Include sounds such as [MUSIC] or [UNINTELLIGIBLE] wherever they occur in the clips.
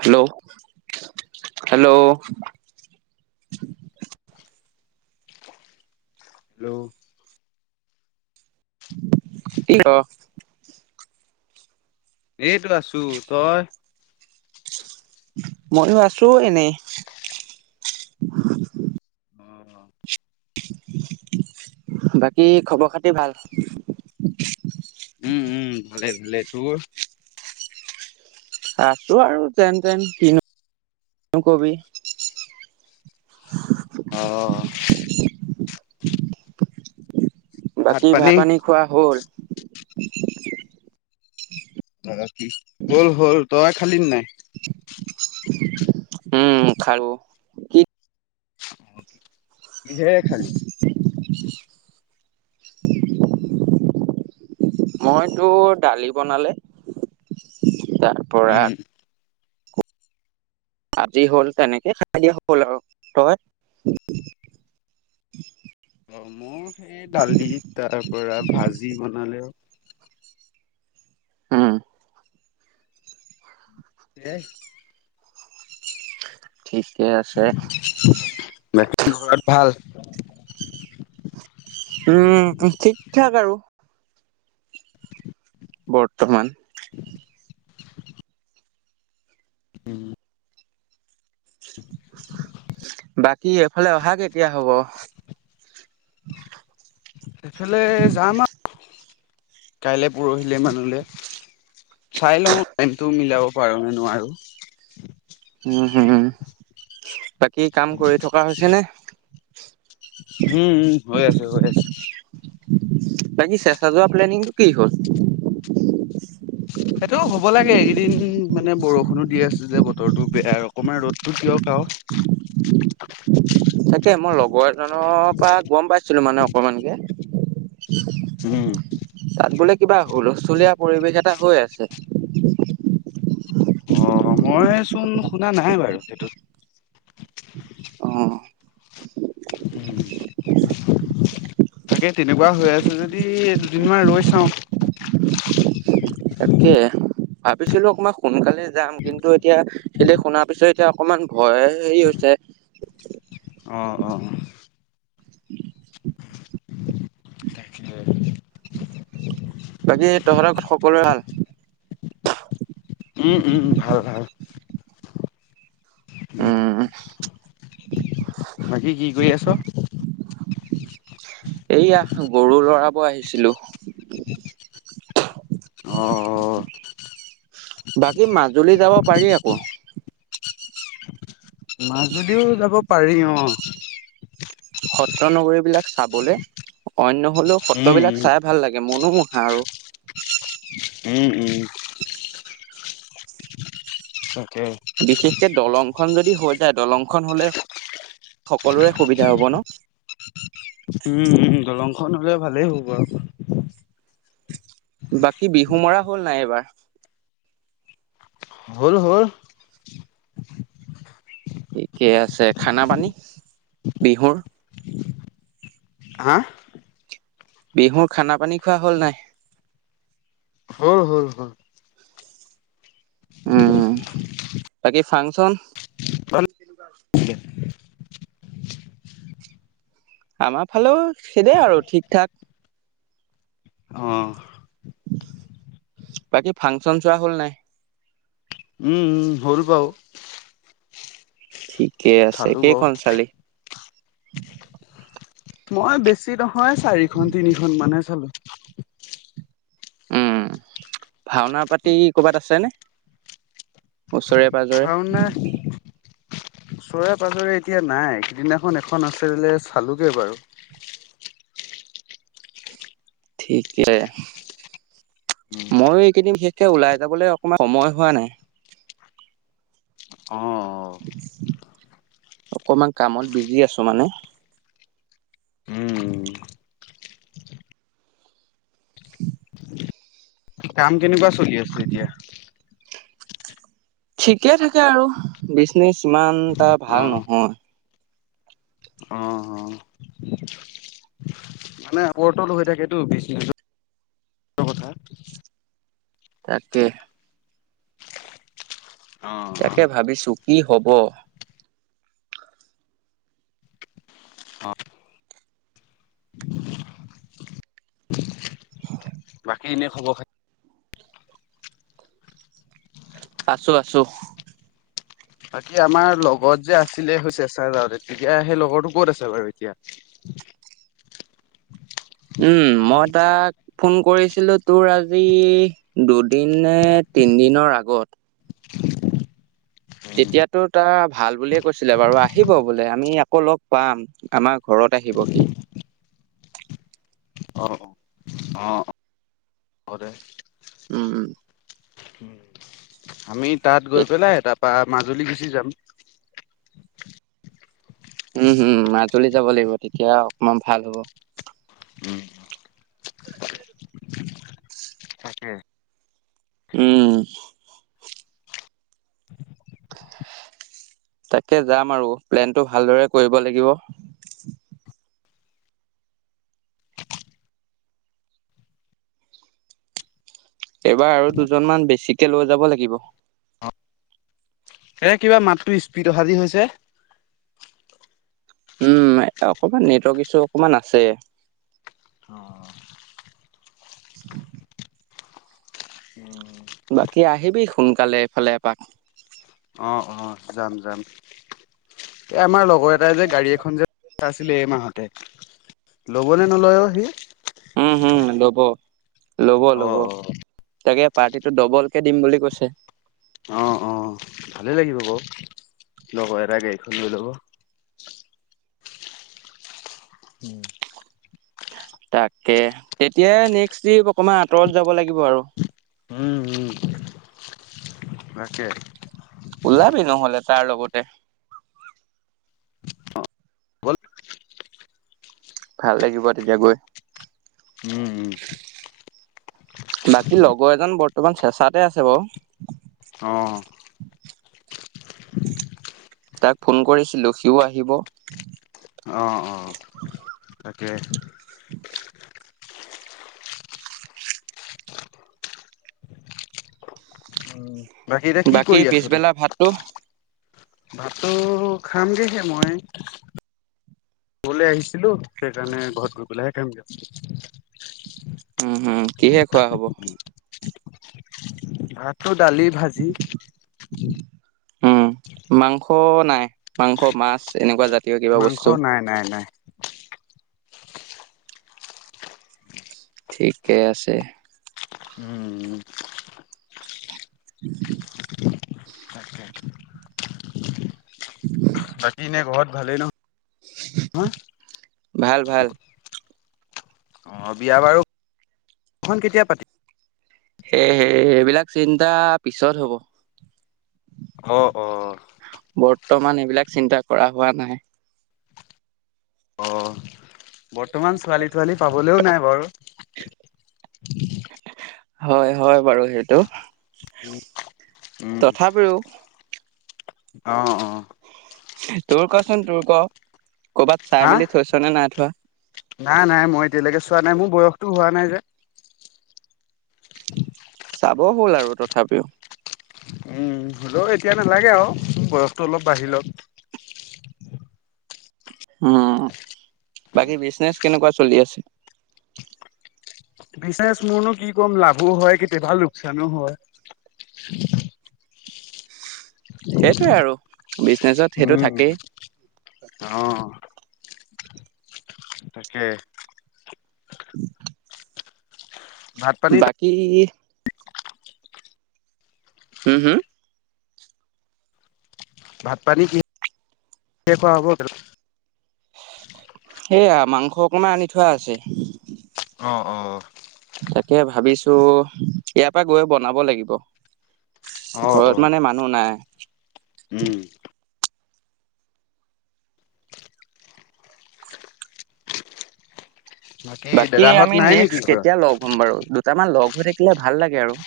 Hello hello. Hello. কি অ। এইটো আছোঁ তই? ময়ো আছোঁ এনেই। অহ। বাকী খবৰ খাতি ভাল? উম উম ভালে ভালে তোৰ। আছোঁ আৰু যেন তেন কিনো কবি। [UNINTELLIGIBLE] বাকী ভাত পানী খোৱা হ'ল। [UNINTELLIGIBLE] হ'ল হ'ল, তই খালি নাই? উম খালোঁ কি? কিহেৰে খালি? মইতো দালি বনালে। তাৰপৰা উম আজি হ'ল তেনেকে খাই দিয়া হ'ল আৰু তই? অ মোৰ, সেই ডালি তাৰ পৰা ভাজি বনালেও। হো দেহ ঠিকে আছে। বাকী ঘৰত ভাল উম! ঠিক ঠাক আৰু। বৰ্তমান উম! [UNINTELLIGIBLE] বাকী এফালে অহা কেতিয়া হ'ব? সেইফালে যাম আৰু কাইলে। পৰহিলে মানুহলে, চাই লওঁ টাইমটো মিলাও। পাৰো নে নোৱাৰোঁ। উম হম বাকী কাম কৰি থকা হৈছে নে? [INAUDIBLE] উম! উ! হৈ আছে, হৈ আছে। বাকী চেঁচা যোৱা প্লেনিংটো কি হ'ল? সেইটো হ'ব লাগে এইকেইদিন মানে, বৰষুণো দি আছে যে, বতৰটো বেয়া অকমান ৰ'দটো দিয়ক আও। তাকে মই লগৰ এজনৰ পৰা [UNINTELLIGIBLE] মানে অকণমানকে। হুম! তাত বোলে কিবা হূলস্থুলীয়া পৰিবেশ এটা হৈ আছে। অ'! মই চোন শুনা নাই বাৰু। অ'! তাকে, তেনেকুৱা হৈ আছে যদি দুদিনমান ৰৈ চাওঁ। তাকে, ভাবিছিলোঁ অকণমান সোনকালে যাম। কিন্তু, এতিয়া কেলে শুনাৰ পিছত এতিয়া অকমান ভয়! হেৰি হৈছে। অ'! অ'! তাকে বাকী তহঁতৰ সকলোৱে ভাল? উম! উম! ভাল! ভাল! উম [UNINTELLIGIBLE] বাকী কি কৰি আছ? এইয়া গৰুৰ ল'ৰাব আহিছিলোঁ। অঁ! বাকী মাজুলী যাব পাৰি আকৌ। মাজুলীও যাব পাৰি অ'! সত্ৰ নগৰীবিলাক চাবলে। অন্য হ'লেও উম সত্ৰবিলাক চাই ভাল লাগে। মনোমোহা আৰু [UNINTELLIGIBLE] উম! উম! [UNINTELLIGIBLE] বিশেষকে দলং দলং খন যদি হৈ যায়। দলংখন হ'লে সকলোৰে সুবিধা হ'ব ন'। উম, উম, দলংখন দলংখন হ'লে, ভালেই হ'ব আৰু। বাকী বিহু মৰা হ'ল নাই এইবাৰ? হ'ল! হ'ল! ঠিকে আছে। খানা পানী বিহুৰ হা বিহুৰ খানা পানী খোৱা হ'ল নাই? হ'ল হ'ল হ'ল উম! বাকী ফাংচন। আমাৰ ফালেও সেইদৰে আৰু ঠিক, ঠাক। অ বাকী ফাংচন, চোৱা হ'ল নাই উম হ'ল বাও ঠিক ক আছে চালো বাৰু কেইখন চালি [UNINTELLIGIBLE] মই বেছি নহয় চাৰিখন তিনিখন মানহে চালো উম ভাওনা পাতি কৰ'বাত আছে নে ওচৰে পজৰে ভাওনা ওচৰে পাজৰে এতিয়া নাই সিদিনাখন এখন আছে চালোগে বাৰু ঠিকে ময়ো এইকেইদিন বিশেষকে ওলাই যাবলৈ অকমান সময় হোৱা নাই। অ অকমান কামত বিজি আছো মানে। [UNINTELLIGIBLE] কাম কেনিবা চলি আছো এতিয়া ঠিকে থাকে আৰু বিজনেচ ইমান এটা অ ভাল নহয় অ মানে ওপৰতল হৈ থাকটো বিজনেছ কথা তাককে অ অ। তাকে ভাবিছো কি হ'ব হয় [UNINTELLIGIBLE] বাকী এনে খবৰ খাতি, আছো আছো বাকী আমাৰ লগত যে আছিলে চেচাৰ যওঁতে তেতিয়া সেই লগৰটো কত আছে বাৰু এতিয়া। উম মই তাক ফোন কৰিছিলো তোৰ আজি দুদিন নে তিনিদিনৰ আগত তেতিয়াতো তাৰ ভাল বুলিয়ে কৈছিলে বাৰু আহিব বোলে আমি আকৌ লগ পাম আমাৰ ঘৰত আহিব সি অ অ হ'ব দে উম উ আমি তাত গৈ তে- পেলাই তাত বা মাজুলী গুচি যাম উম হম মাজুলী যাব লাগিব তেতিয়া অকমান ভাল হ'ব, উম তাকে যাম আৰু প্লেনটো ভালদৰে কৰিব লাগিব এইবাৰ আৰু দুজনমান বেছিকে লৈ যাব লাগিব এ কিবা মাতটো স্পীড অ সাজি হৈছে। উম, অকমান নেটৱৰ্ক ইছ্যু অকমান আছে। অ [UNINTELLIGIBLE] অ বাকী আহিবি সোনকালে এইফালে এপাক অ অ যাম যাম এই আমাৰ লগৰ এটাই যে গাড়ী এখন যে আছিলে এই মাহতে ল'বনে নলয় অ' সি? উম হম ল'ব ল'ব ল'ব অ', অ'। তাকে পাৰ্টিটো ডবলকে দিম বুলি কৈছে। অহ অ ভালে লাগিব বাও লগৰ এৰা গাড়ীখন লৈ লব তাকে তেতিয়া নেক্সট অকমান আঁতৰত যাব লাগিব আৰু উম উম তাকে আৰু ওলাবি নহ'লে [INAUDIBLE] অ ভাল লাগিব তেতিয়া গৈ। উম উম বাকী লগৰ এজন বৰ্তমান চেঁচাতে আছে বাৰু অ তাক ফোন কৰিছিলো সিও আহিব অ', অ'। [UNINTELLIGIBLE] তাকে [INAUDIBLE] এতিয়া কি বাকী কৰি আছ তই? পিছবেলা ভাতটো। ভাতটো খামগেহে মই কৰলৈ আহিছিলো সেইকাৰণে ঘৰত গৈ পেলাইহে খামগে। উম হম কিহে খোৱা হব। ভাতো দালি ভাজি উম মাংস নাই মাংস মাছ এনেকুৱা জাত। মাংস নাই নাই নাই ঠিকে আছে উম তাকে, [UNINTELLIGIBLE] [UNINTELLIGIBLE] বাকী এনে ঘৰত ভালেই নহ ভাল ভাল অ বিয়া বাৰুখন কেতিয়া পাতিম? সেয়হে এইবিলাক চিন্তা পিছত হব। অ অ বৰ্তমান এইবিলাক চিন্তা কৰা হোৱা নাই। অ বৰ্তমান ছোৱালী তোৱালী পাবলৈও নাই বাৰু। হয় হয় বাৰু সেইটো উম উম তথাপিও অ অ তোৰ কচোন তোৰ ক ক'ৰবাত হা চাই মেলি থৈছ নে নাই থোৱা নাই নাই মই এতিয়ালৈকে চোৱা নাই মোৰ বয়সতটো হোৱা নাই যে। চাব হ'ল আৰু তথাপিও। উম হ'লেও এতিয়া নালাগে আৰু বয়সটো অলপ বাঢ়ি লক উম বাকী বিজনেচ কেনেকুৱা চলি আছে। বিজনেচ মোৰনো কি ক'ম লাভো হয় কেতিয়াবা লোকচানো হয়। [INAUDIBLE] সেইটোৱে আৰু বিজনেচত সেইটো উম। থাকেই। অ', তাকে [UNINTELLIGIBLE] ভাত পানী বাকী ওম ওম ভাত পানী কিহে খোৱা হ'ব? সেয়া মাংস অকণমান আনি থোৱা আছে। অঁহ অঁহ তাকে ভাবিছো ইয়াৰ পৰা গৈ বনাব লাগিব। অ', অ', ঘৰত মানে মানুহ নাই। উম বাকী দাদাহঁত আমি নাই নেক্স নেকি ঘৰত? কেতিয়া লগ হ'ম বাৰু দু তাৰমাৰ লগ হৈ থাকিলে ভাল লাগে আৰু।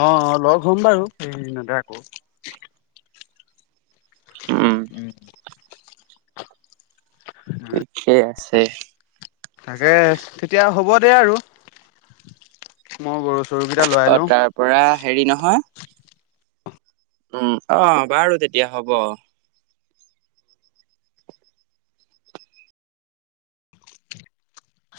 অঁ লগ হম বাৰু এই এই কেইদিন আকৌ। উম! ঠিকেই আছে। তে তাকে তেতিয়া হ'ব দে আৰু মই গৰু চৰুকেইটা লাই অ লওঁ। তাৰ পৰা হেৰি নহয় উম অঁ বাৰু তেতিয়া হ'ব।